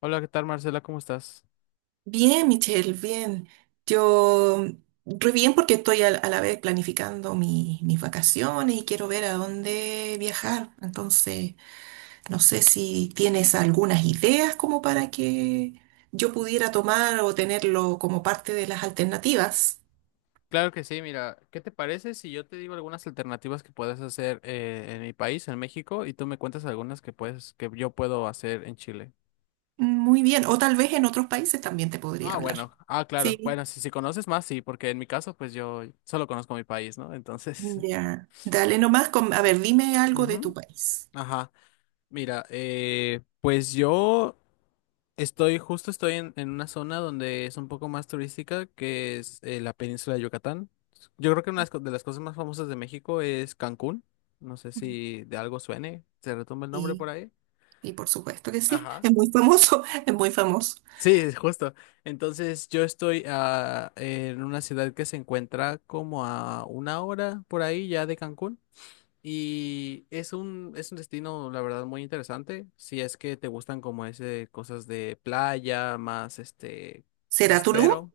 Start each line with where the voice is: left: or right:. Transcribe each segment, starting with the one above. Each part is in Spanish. left: Hola, ¿qué tal, Marcela? ¿Cómo estás?
right: Bien, Michelle, bien. Yo, re bien porque estoy a la vez planificando mis vacaciones y quiero ver a dónde viajar. Entonces, no sé si tienes algunas ideas como para que yo pudiera tomar o tenerlo como parte de las alternativas.
left: Claro que sí, mira, ¿qué te parece si yo te digo algunas alternativas que puedes hacer en mi país, en México, y tú me cuentas algunas que yo puedo hacer en Chile?
right: Muy bien. O tal vez en otros países también te podría hablar.
left: Bueno, claro.
right: Sí,
left: Bueno, si conoces más, sí, porque en mi caso, pues yo solo conozco mi país, ¿no? Entonces,
right: ya. Dale nomás. A ver, dime algo de tu
left: ujú.
right: país.
left: Ajá. Mira, pues yo Estoy, en una zona donde es un poco más turística, que es la península de Yucatán. Yo creo que una de las de las cosas más famosas de México es Cancún. No sé si de algo suene, se retumba el nombre por
right: Y,
left: ahí.
right: y por supuesto que sí.
left: Ajá.
right: Es muy famoso, es muy famoso.
left: Sí, justo. Entonces yo estoy en una ciudad que se encuentra como a una hora por ahí ya de Cancún. Y es es un destino, la verdad, muy interesante. Si es que te gustan como ese cosas de playa, más este
right: ¿Será Tulum?
left: costero.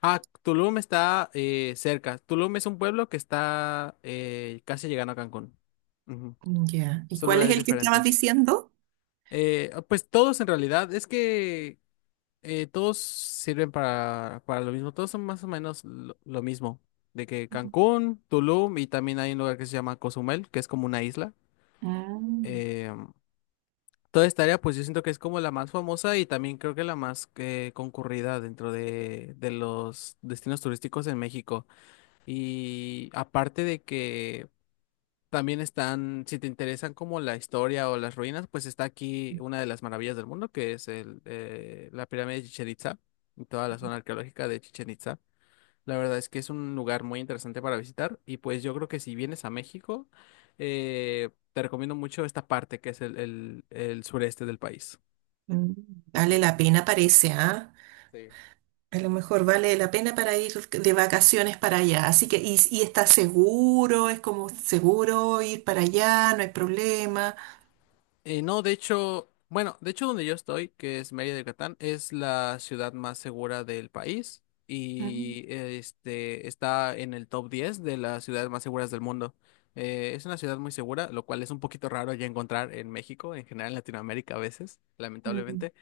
left: Ah, Tulum está cerca. Tulum es un pueblo que está casi llegando a Cancún. Ujú.
right: Ya. ¿Y
left: Son
right: cuál es
left: lugares
right: el que estabas
left: diferentes.
right: diciendo?
left: Pues todos en realidad, es que todos sirven para lo mismo. Todos son más o menos lo mismo. De que Cancún, Tulum y también hay un lugar que se llama Cozumel, que es como una isla.
right: Ah,
left: eh, Toda esta área, pues yo siento que es como la más famosa y también creo que la más concurrida dentro de los destinos turísticos en México. Y aparte de que también están, si te interesan como la historia o las ruinas, pues está aquí una de las maravillas del mundo, que es la pirámide de Chichén Itzá y toda la zona arqueológica de Chichén Itzá. La verdad es que es un lugar muy interesante para visitar y pues yo creo que si vienes a México, te recomiendo mucho esta parte que es el sureste del país.
right: mm. Vale
left: Ujú.
right: la pena, parece, ¿ah?
left: Sí.
right: A lo mejor vale la pena para ir de vacaciones para allá. Así que, y está seguro, es como seguro ir para allá, no hay problema.
left: No, de hecho, bueno, de hecho donde yo estoy, que es Mérida, Yucatán, es la ciudad más segura del país
right: Mm,
left: y este está en el top 10 de las ciudades más seguras del mundo. Es una ciudad muy segura, lo cual es un poquito raro ya encontrar en México, en general en Latinoamérica a veces,
right: mm,
left: lamentablemente.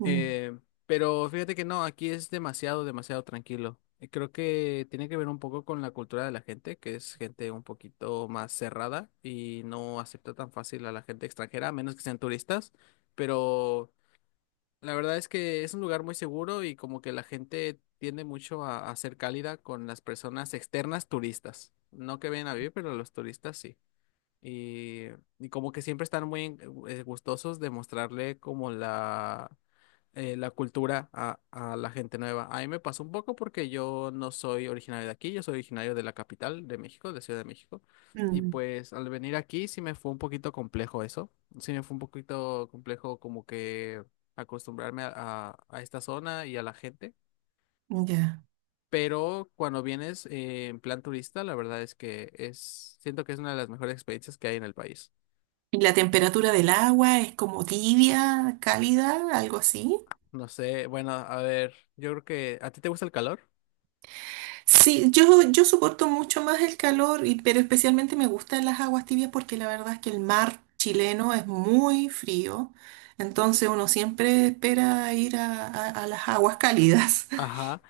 right: mm,
left: Eh, pero fíjate que no, aquí es demasiado, demasiado tranquilo. Creo que tiene que ver un poco con la cultura de la gente, que es gente un poquito más cerrada y no acepta tan fácil a la gente extranjera, a menos que sean turistas. Pero la verdad es que es un lugar muy seguro y como que la gente tiende mucho a ser cálida con las personas externas turistas. No que vayan a vivir, pero los turistas sí. Y, y como que siempre están muy gustosos de mostrarle como la cultura a la gente nueva. A mí me pasó un poco porque yo no soy originario de aquí, yo soy originario de la capital de México, de Ciudad de México. Y pues al venir aquí sí me fue un poquito complejo eso. Sí me fue un poquito complejo como que acostumbrarme a esta zona y a la gente.
right: mm, ya.
left: Pero cuando vienes en plan turista, la verdad es que es, siento que es una de las mejores experiencias que hay en el país.
right: ¿Y la temperatura del agua es como tibia, cálida, algo así?
left: No sé, bueno, a ver, yo creo que a ti te gusta el calor.
right: Sí, yo soporto mucho más el calor, pero especialmente me gustan las aguas tibias porque la verdad es que el mar chileno es muy frío, entonces uno siempre espera ir a, a las aguas cálidas.
left: Ajá.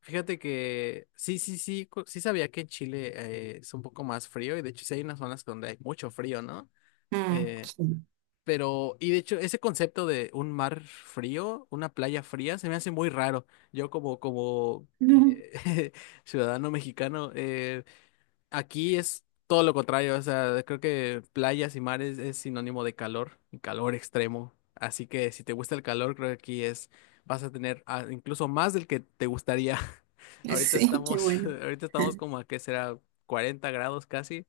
left: Fíjate que sí, sí, sí, sí sabía que en Chile es un poco más frío y de hecho sí hay unas zonas donde hay mucho frío, ¿no?
right: Mm,
left: Eh,
right: sí.
left: pero, y de hecho ese concepto de un mar frío, una playa fría, se me hace muy raro. Yo como
right: Ujú.
left: ciudadano mexicano. Aquí es todo lo contrario, o sea, creo que playas y mares es sinónimo de calor y calor extremo. Así que si te gusta el calor, creo que aquí es, vas a tener incluso más del que te gustaría.
right: Sí, qué bueno.
left: Ahorita estamos como a qué será 40 grados casi,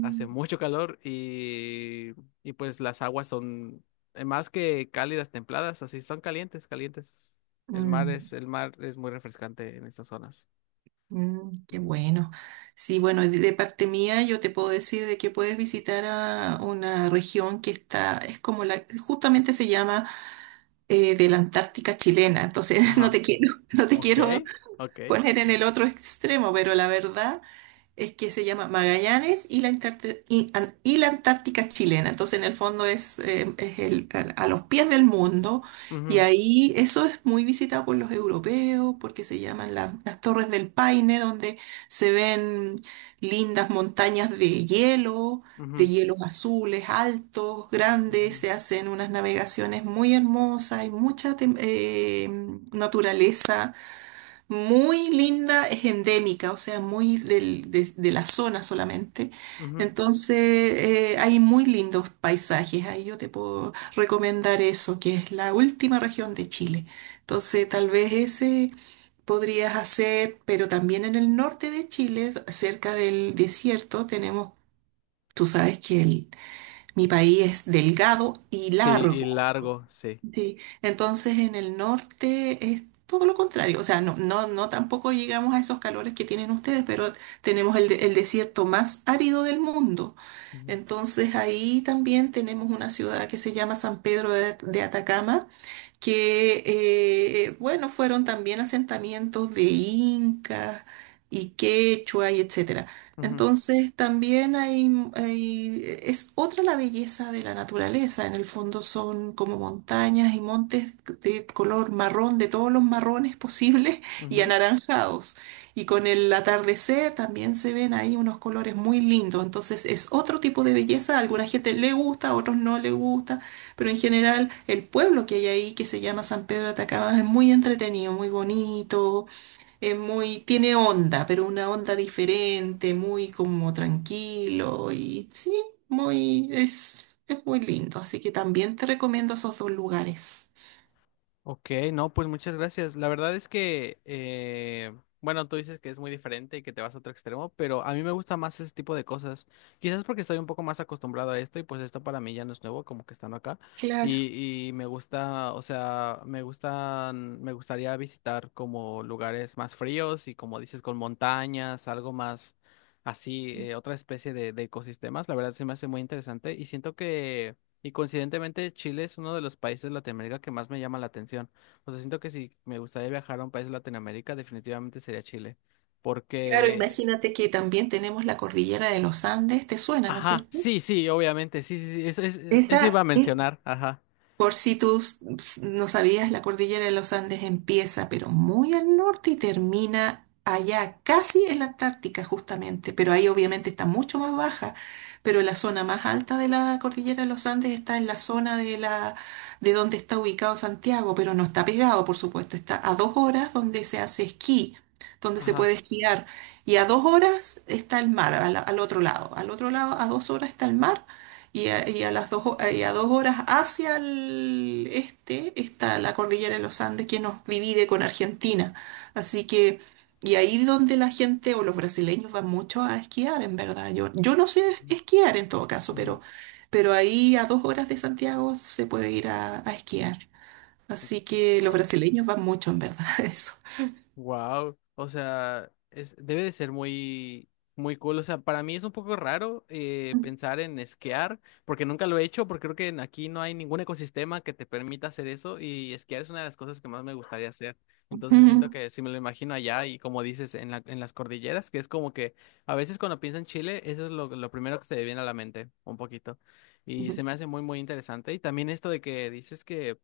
left: hace mucho calor y pues las aguas son más que cálidas, templadas, así son calientes, calientes.
right: mm,
left: El mar es muy refrescante en estas zonas.
right: mm, qué
left: Ujú.
right: bueno. Sí, bueno, de parte mía yo te puedo decir de que puedes visitar a una región que está, es como la, justamente se llama de la Antártica chilena, entonces
left: Ajá,
right: no te
left: ok,
right: quiero
left: ok.
right: poner en el otro extremo, pero la verdad es que se llama Magallanes y la, y la Antártica chilena. Entonces, en el fondo es a los pies del mundo y
left: Ujú,
right: ahí eso es muy visitado por los europeos porque se llaman las Torres del Paine, donde se ven lindas montañas de hielo, de
left: ujú,
right: hielos azules, altos, grandes,
left: ujú,
right: se hacen unas navegaciones muy hermosas, hay mucha naturaleza muy linda, es endémica, o sea, de la zona solamente.
left: ujú.
right: Entonces, hay muy lindos paisajes. Ahí yo te puedo recomendar eso, que es la última región de Chile. Entonces, tal vez ese podrías hacer, pero también en el norte de Chile, cerca del desierto, tenemos, tú sabes que el mi país es delgado y
left: Sí, y
right: largo.
left: largo, sí.
right: Sí, entonces en el norte es todo lo contrario. O sea, no tampoco llegamos a esos calores que tienen ustedes, pero tenemos el desierto más árido del mundo.
left: Ujú,
right: Entonces ahí también tenemos una ciudad que se llama San Pedro de Atacama que, bueno, fueron también asentamientos de incas y quechua y etcétera.
left: ujú,
right: Entonces también hay, es otra la belleza de la naturaleza. En el fondo son como montañas y montes de color marrón, de todos los marrones posibles y
left: ujú.
right: anaranjados. Y con el atardecer también se ven ahí unos colores muy lindos. Entonces es otro tipo de belleza. A alguna gente le gusta, a otros no le gusta, pero en general el pueblo que hay ahí, que se llama San Pedro de Atacama, es muy entretenido, muy bonito, es muy, tiene onda, pero una onda diferente, muy como tranquilo y sí, muy, es muy lindo. Así que también te recomiendo esos dos lugares.
left: Ok, no, pues muchas gracias. La verdad es que, bueno, tú dices que es muy diferente y que te vas a otro extremo, pero a mí me gusta más ese tipo de cosas. Quizás porque estoy un poco más acostumbrado a esto y pues esto para mí ya no es nuevo, como que estando acá.
right: Claro.
left: Y me gusta, o sea, me gustaría visitar como lugares más fríos y como dices, con montañas, algo más así, otra especie de ecosistemas. La verdad se me hace muy interesante y siento que... Y coincidentemente Chile es uno de los países de Latinoamérica que más me llama la atención. O sea, siento que si me gustaría viajar a un país de Latinoamérica, definitivamente sería Chile.
right: Claro,
left: Porque,
right: imagínate que también tenemos la cordillera de los Andes, ¿te suena, no es
left: ajá,
right: cierto?
left: sí, sí, obviamente, sí, sí, sí, eso, eso iba
right: Esa,
left: a mencionar, ajá,
right: por si tú no sabías, la cordillera de los Andes empieza, pero muy al norte y termina allá, casi en la Antártica, justamente. Pero ahí obviamente está mucho más baja. Pero la zona más alta de la cordillera de los Andes está en la zona de donde está ubicado Santiago, pero no está pegado, por supuesto. Está a 2 horas donde se hace esquí, donde se puede
left: ajá.
right: esquiar. Y a 2 horas está el mar, al otro lado. Al otro lado, a dos horas está el mar. Y a dos horas hacia el este está la cordillera de los Andes que nos divide con Argentina. Así que, y ahí donde la gente o los brasileños van mucho a esquiar, en verdad. Yo no sé esquiar en todo caso, pero ahí a dos horas de Santiago se puede ir a esquiar. Así que los
left: Wow.
right: brasileños van mucho, en verdad, a eso.
left: Wow, o sea, es, debe de ser muy, muy cool. O sea, para mí es un poco raro pensar en esquiar, porque nunca lo he hecho, porque creo que aquí no hay ningún ecosistema que te permita hacer eso, y esquiar es una de las cosas que más me gustaría hacer. Entonces siento
right: Ujú,
left: que si me lo imagino allá y como dices, en las cordilleras, que es como que a veces cuando pienso en Chile, eso es lo primero que se me viene a la mente, un poquito. Y
right: ujú,
left: se me hace muy, muy interesante. Y también esto de que dices que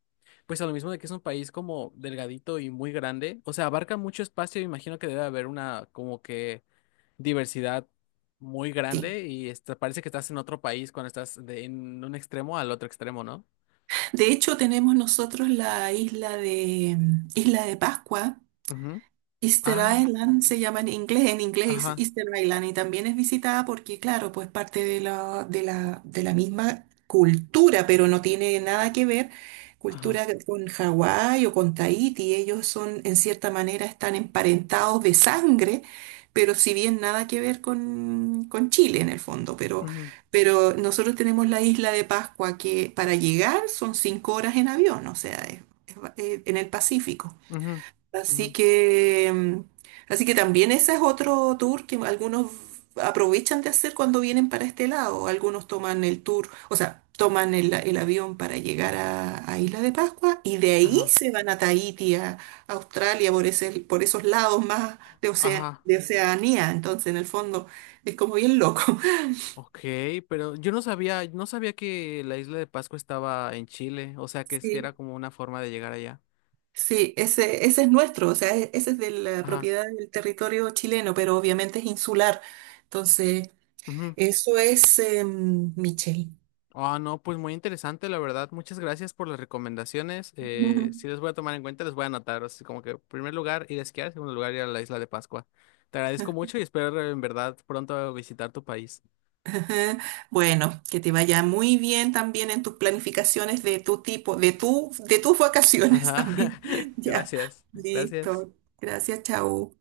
left: pues a lo mismo de que es un país como delgadito y muy grande, o sea, abarca mucho espacio, imagino que debe haber una como que diversidad muy
right: sí.
left: grande y esta- parece que estás en otro país cuando estás de en un extremo al otro extremo, ¿no?
right: De hecho, tenemos nosotros Isla de Pascua.
left: Ujú.
right: Easter
left: Ah,
right: Island se llama en inglés es
left: ajá,
right: Easter Island, y también es visitada porque, claro, pues parte de la misma cultura, pero no tiene nada que ver cultura
left: ajá,
right: con Hawái o con Tahití. Ellos son, en cierta manera, están emparentados de sangre, pero si bien nada que ver con Chile en el fondo,
left: ujú,
right: pero nosotros tenemos la isla de Pascua que para llegar son 5 horas en avión, o sea, en el Pacífico.
left: ujú, ujú,
right: Así que, mm, así que también ese es otro tour que algunos aprovechan de hacer cuando vienen para este lado. Algunos toman el tour, o sea, toman el avión para llegar a Isla de Pascua y de ahí
left: ajá,
right: se van a Tahití, a Australia, por esos lados más
left: ajá.
right: de Oceanía. Entonces, en el fondo, es como bien loco.
left: Ok, pero yo no sabía, no sabía que la isla de Pascua estaba en Chile, o sea, que es que
right: Sí,
left: era como una forma de llegar allá.
right: sí, ese es nuestro, o sea, ese es de la
left: Ajá.
right: propiedad del territorio chileno, pero obviamente es insular. Entonces, eso es, Michelle.
left: Ah, no, pues muy interesante, la verdad. Muchas gracias por las recomendaciones.
right: Ujú.
left: Sí les voy a tomar en cuenta, les voy a anotar. Así como que, primer lugar, ir a esquiar, segundo lugar, ir a la isla de Pascua. Te agradezco mucho y espero en verdad pronto visitar tu país.
right: Ajá. Bueno, que te vaya muy bien también en tus planificaciones de tu tipo, de tu, de tus vacaciones
left: Ajá,
right: también. Ya,
left: gracias, gracias.
right: listo. Gracias, chao.